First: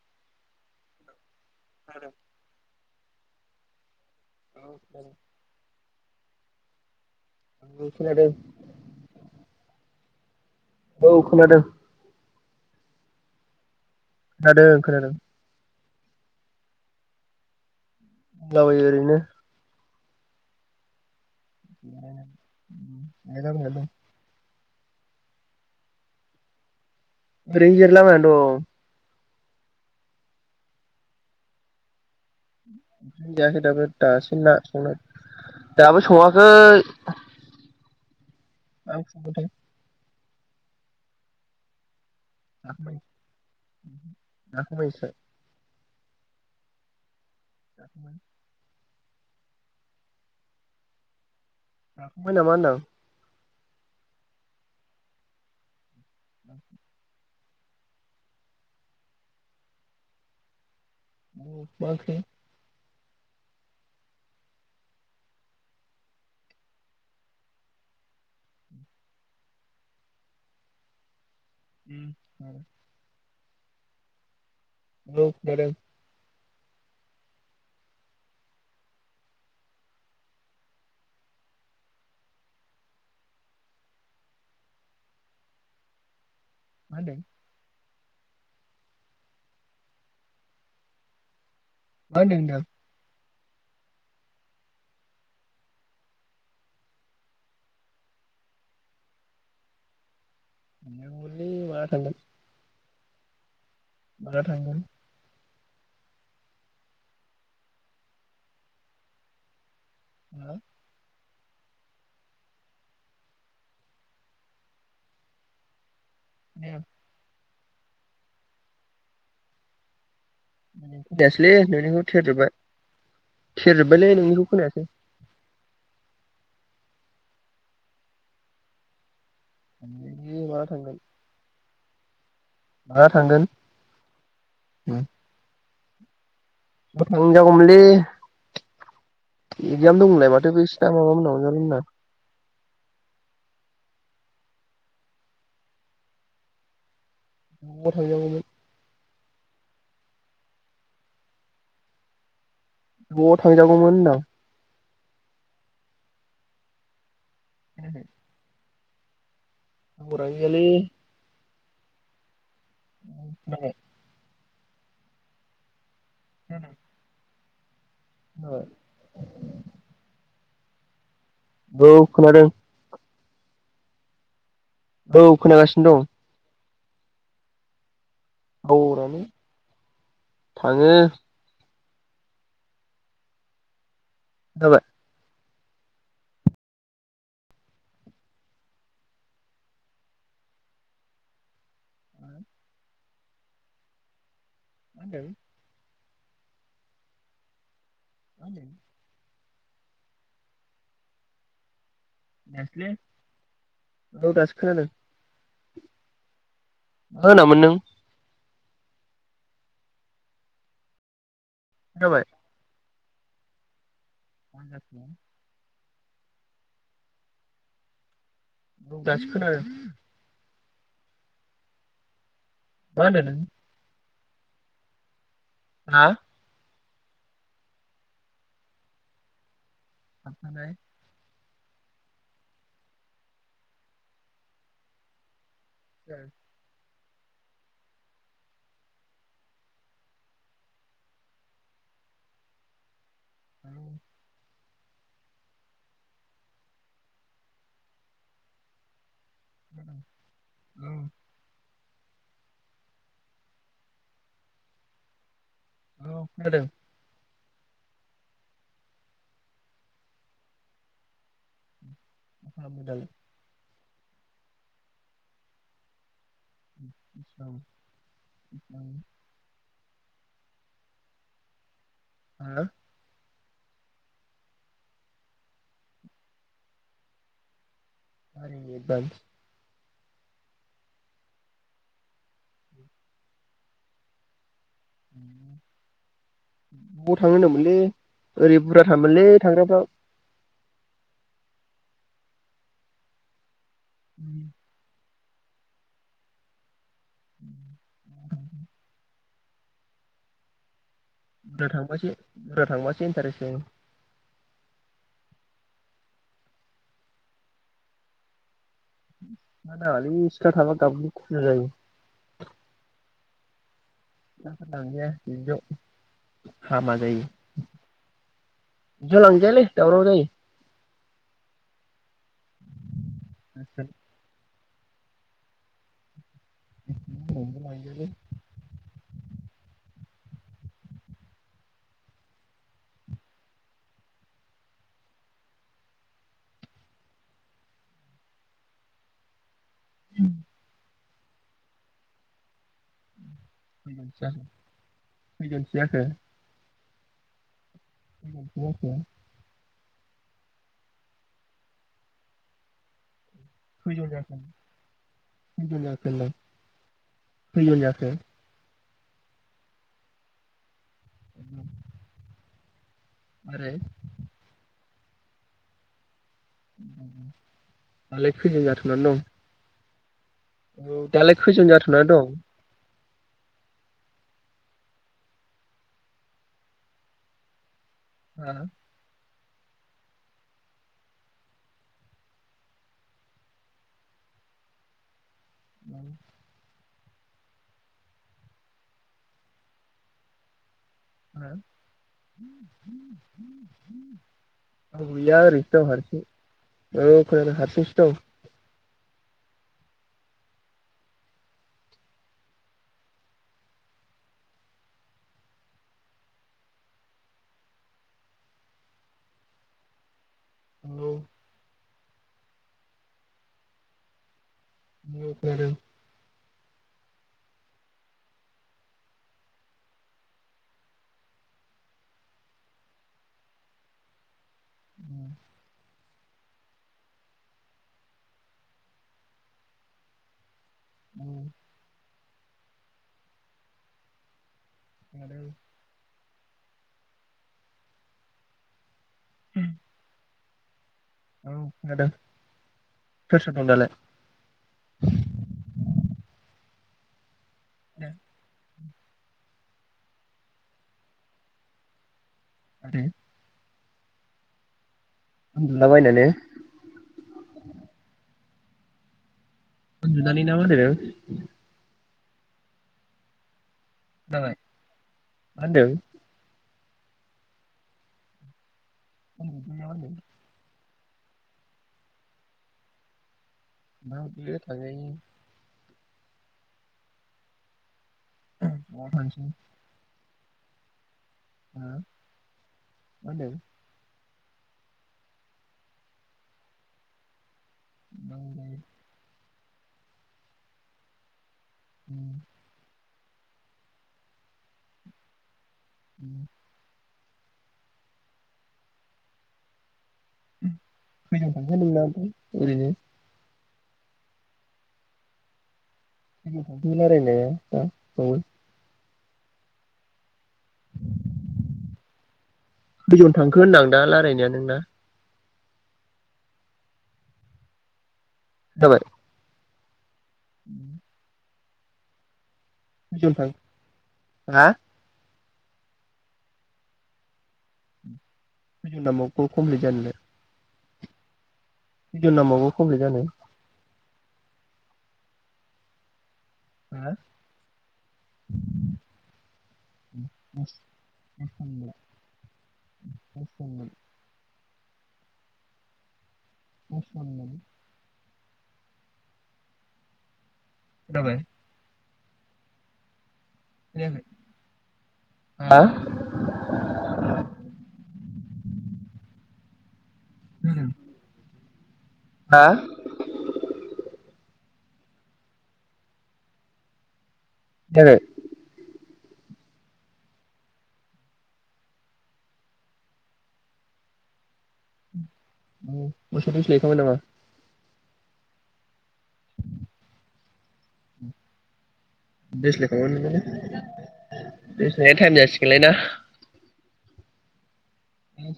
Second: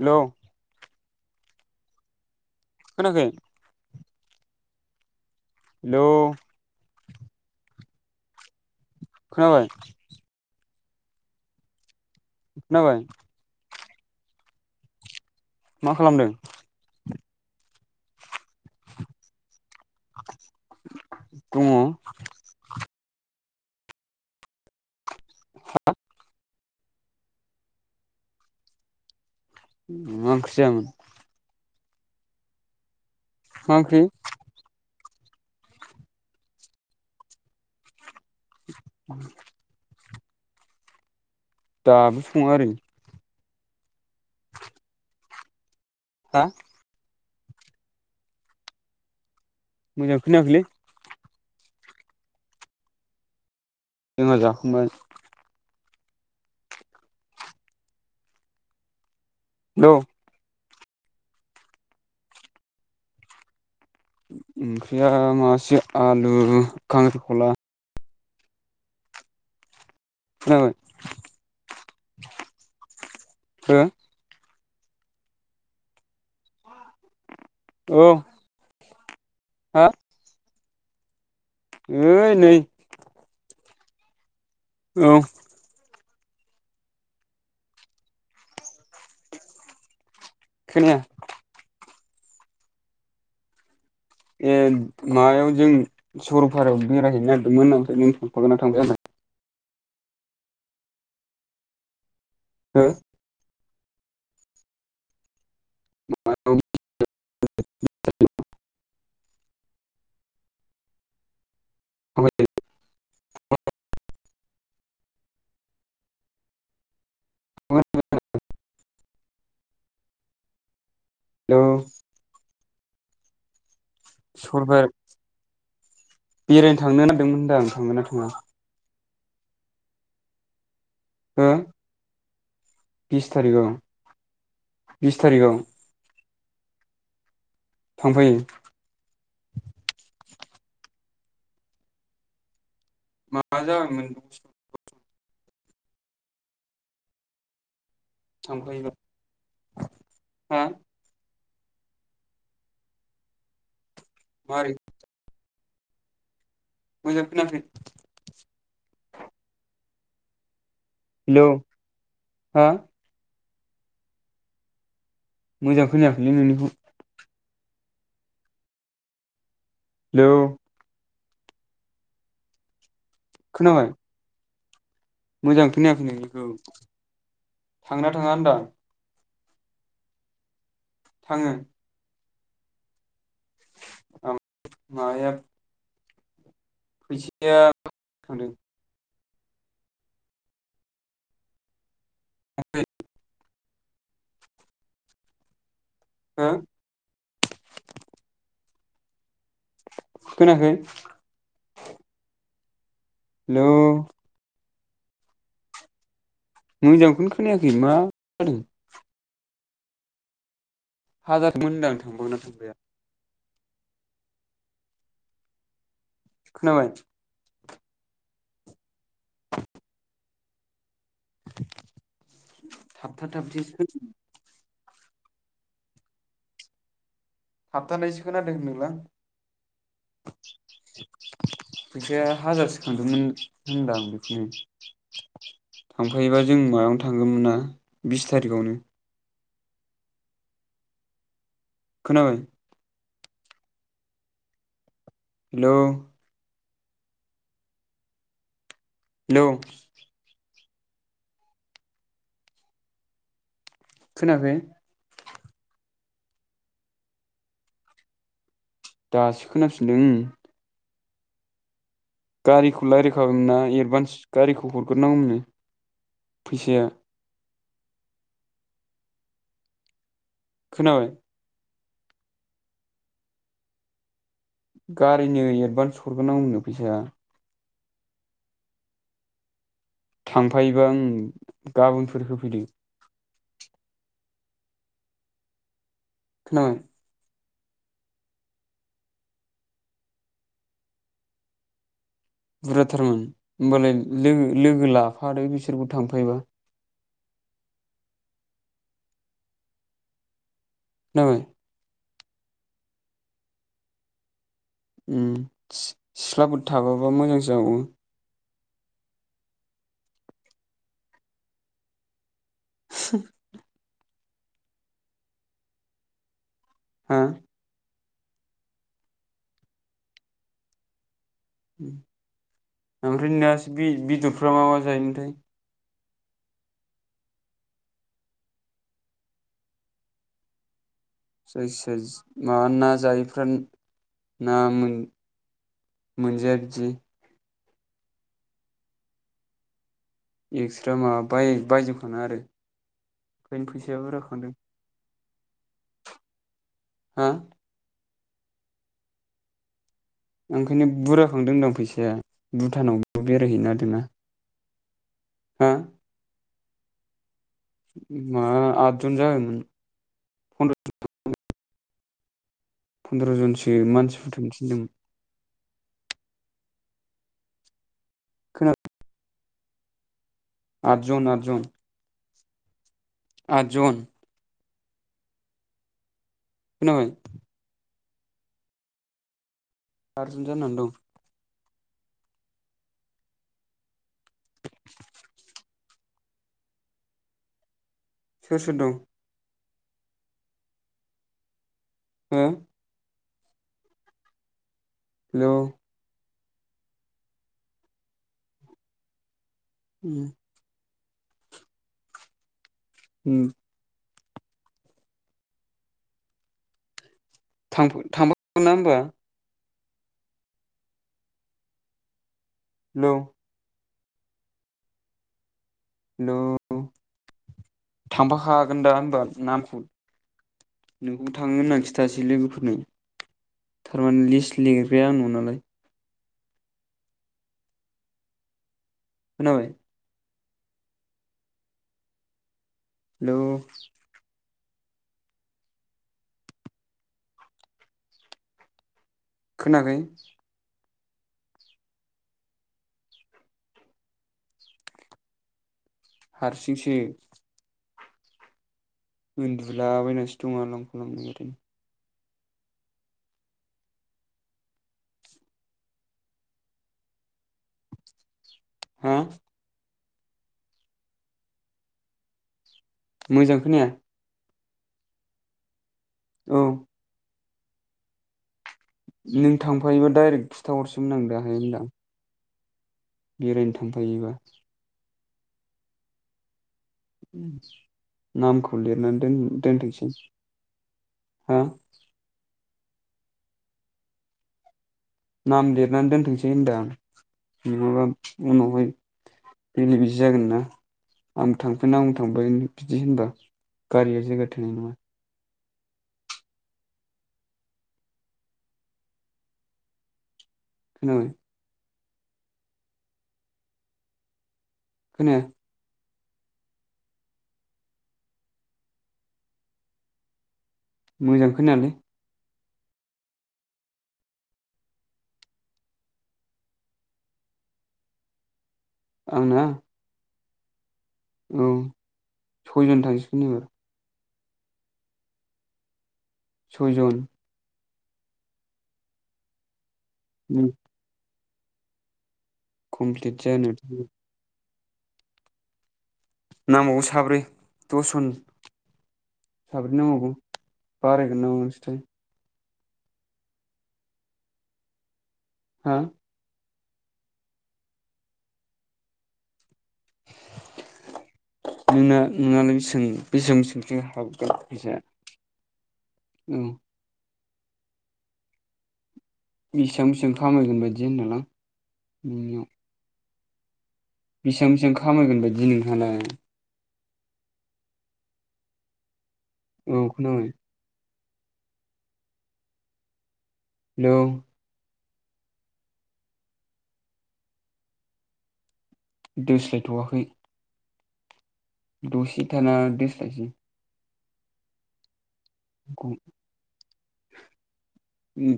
हेल' आरो खोनायाखै। औ [unintelligible] हेल' आंबो खोनादों। खोनाबाय? औ खोनादों। खोनाबाय। खोनादों खोनादों। मा खालामदों? दंलाबायो ओरैनो। [inaudible] [inaudible] [unintelligible] हा ओरैनो जिरायला बायना दं। मा ओंख्रै जायामोन? [inaudible] जायाखै मा दाबो ओंख्रि दासो ना संनो दाबो सङाखै। [unintelligible] दाबो स सङा आरो। जाखांबाय [unintelligible] हा [unintelligible] मोजां खोनायाखैलै। जाखांबाय नामा होनदां? जोंहा जाखांबाय। [inaudible] हेल' मा ओंख्रै? ओंख्रिया माबासे आलु खांख्रिखला। खोनाबाय। मा हो? [unintelligible] औ। हा? ओइ नै औ। मा होनदों? खोनाया। मा होनदों होनदों? ए मायाव जों सरलपारायाव बेरायहैनो नागिरदोंमोन, ओमफ्राय नों थांफागोनना थांफाया आंजों? थांनांगौमोनलै माला थांगोन? हो माला थांगोन? [unintelligible] हो? [unintelligible] [unintelligible] [unintelligible] [unintelligible] देयासैलै नोंनिखौ थेरजोबबाय। थेरजोब बायलै नोंनिखौ खोनायाखै। सरलपारा बेरायनो थांनो नागदोंमोन होनदां आं थांगोन ना थाङा? दि माला थांगोन? आ माला बिस थांगोन थारिखयाव ज' बिस थारिखयाव। थांजागौमोनलै थांफायो एकजाम दं होनलाय माथ ए बिसिना माबामोनना अनजालि मोन्ना [unintelligible] थांबा थांजागौमोन थांफायोबा हा न'आव थांजागौमोन होनदां मारै मोजां खोनाखै थावारानो गैयालै हेलौ हा [unintelligible] मोजां खोनायाखैलै नोंनिखौ ओ [inaudible] हेलौ औ खोनादों। खोनाबाय औ मोजां खोनागासिनो खोनायाखै दं नोंनिखौ थांना थाङा होनदां औ रानि थाङो। थाङो [unintelligible] खोनाबाय मायाब फैसाया थांदों [unintelligible] मा होनदों हा [inaudible] खोनाखै नेसले। औ दासो खोनादों। मा मोजांखौनो होनामोन खोनायाखै नों मा खोनादों हागादमोनदां खोनाबाय थांबागोनना थांफाया? मानदाब दं खोनाबाय दासो खोनादों [inaudible] मा होनदों थाबथा नों थाबथि खोन आ। थाबथानायसो खोनादों होनदोंलां। थाबथानाय फैसाया हाजारसो खांदोंमोन होनदां बेखौनो। औ थांफायोबा जों मायाव था थांगोमोनना बिस थारिखआवनो। खोनाबाय? Hello hello hello. औ। खोनाखै? औ खादों। दासो खोनाफिनदों उम खालामदों गारिखौ दालाय लायरायखोनना येर एदभान्स गारिखौ हरग्रोनांगौमोननो फैसाया [unintelligible] [unintelligible] खोनाबाय? आ। गारिनो एडभान्स हरगोरनावमनो फैसाया। गारिनि एडभान्स? थांफायोबा ओं गाबोनफोर होफैदो। [unintelligible] खोनाबाय ब थांयो होनदोमो ओंलो ओरै बुरजा थामोनलै थाग्राफ्रा। बुर्जा थारमोन। होमबालाय लोगो लोगो ला आरो बिसोरबो थांफायोबा खोनाबाय दा थांफासे बुरजा थांबासो इन्टारेस्ट जायो। उम सि सिख्लाफोर थाफाफा मोजांसो जाबावो। सिख्ला नाङालै सिख्ला थाबा गाबगु खुगु जायो। [unintelligible] सिख्लाफोर लांजाया बिदियाव हामालै। हा बिदियाव लांजायालै दावराव जायो। उ ओमफ्राय नोहासो बे बेदरख फ्रा मा मा जायोमोन्थाय? [unintelligible] जायसिया जि माबा ना जायैफ्रा ना मोन-मोनजाया बिदि एक्स्रा माबा बाय-बायजोब खानाङा आरो। ओखायनो फैसाया बुरजा खांदों। खैजनसो जाखो? हा खैजनसो जाखो? ओंखायनो बुर्जा खांदों होनदां फैसाया भुटानाव बाव बेरायहैनो नागेरदोंना। खैजन जाखो खैजन जाखो होन्दां? माबा आद जन जाबायमोन फन्द्र [unintelligible] फन्द्र' मारै जनसो मानसिफोर थिनदोंमोन। [unintelligible] दालाय खैजन खोना जाथ'नानै दं? औ आदजन दालाय आदजन खैजन जाथ'ना दं? आदजन खोनाबाय? हा? आरजन जानानै दं। [unintelligible] सोर सोर दं? हो हो [inaudible] [inaudible] रावबो गैया हेलौ आरैनोसो दं हारसिं। औ फोर हारसिंसो दं, उम उम थां बो थां गोनना होमबा? औ हेलौ [unintelligible] खोनांदों, हेलौ थांफाखागोन दा होनबा नामखौ नोंखौ थांगोन होनना खिथासै लोगोफोरनो थारमाने लिस्ट, लिरग्राया आंनु नालाय खोनाबाय उम हेलौ खोनादो खोनाखै औ खोनादों सोर सोर दं दालाय? हारसिंसो उम उन्दुलाबायनासो दं आलां फालांनो ओरै, ओम उन्दुला बायनानै, हा उन्दुनानै ना मा होन्दों? मोजां खोनाया, जाबाय मा होनदों औ नों उन्दुदों ना थांफायोबा मा डाइरेक्ट खिथाहरसै होनां दाहाय होनदों आं बेरायनो थांफायोबा, होनदों थांजायो उम नाम खौ न'आव लिरनानै दोन थांसै ओ दोनथों सै, हा मा होनदों? नाम लिरनानै दोनथोंसै होनदों आं नङाबा उनावहाय, बेले बेजे जागोना? आं थांफांनो आं थांफाहिनि बिदि होनबा, गारिया जायगा थोनाय नङा। उम उम खोनाबाय [unintelligible] उम ओरैनो खोनाया। नों रायलायनाया दा बावै। मोजां खोनायालै। खैजन थांखो होनदां दा रायलायनाया नोंना? खोनाबाय? आंना? उम। औ। सयजन खैजन थांसिगोन थां एबार। हा सयजन खैजन नांबावगौ कमप्लिट जानोलाय? उम खैजन नांबावगौ कमप्लिट जानो? नांबावगौ हा साब्रै, दसजन साब्रै नांबावगौ बारायगोनसो नामाथाय? खोनाबाय [unintelligible] हा? [unintelligible] खोनाबाय? आंना नोंना नोंना सों? बेसेबांसोसिम हाबगोन फैसाया? हा हा औ। नि बेसेबां बेसिबां खामायगोन बायदि होनदोंलां? नोंनियाव। बेसिबां बेसिबां खामायगोन बायदि नोंहालाय? जाबाय? औ खोनाबाय। हेलौ। उम मोसोव दोस्लाय हैखांबाय नामा? दोस्लायथवाखै। उम। दसे थाना दोस्लायनोसै। दोस्लायनाय थाइम जासै सिगोन लायना?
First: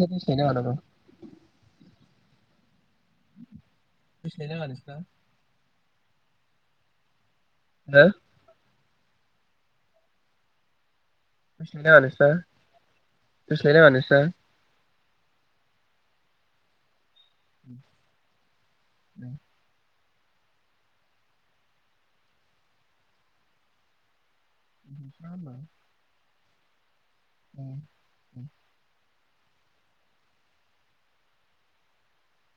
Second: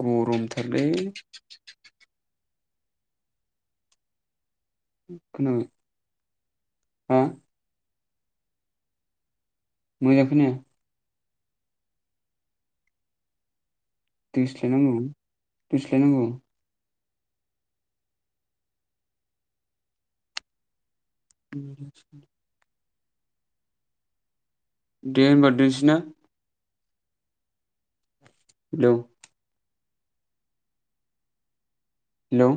गरम थालै। खोनाबाय [unintelligible] हा [unintelligible] मोजां खोनाया दोस्लायनाङा नोंसिना दोस्लायनांगौ दोस्लायनांगौ [inaudible] [inaudible] नोंस्रा दे होनबा दोनसैना औ हेलौ हेलौ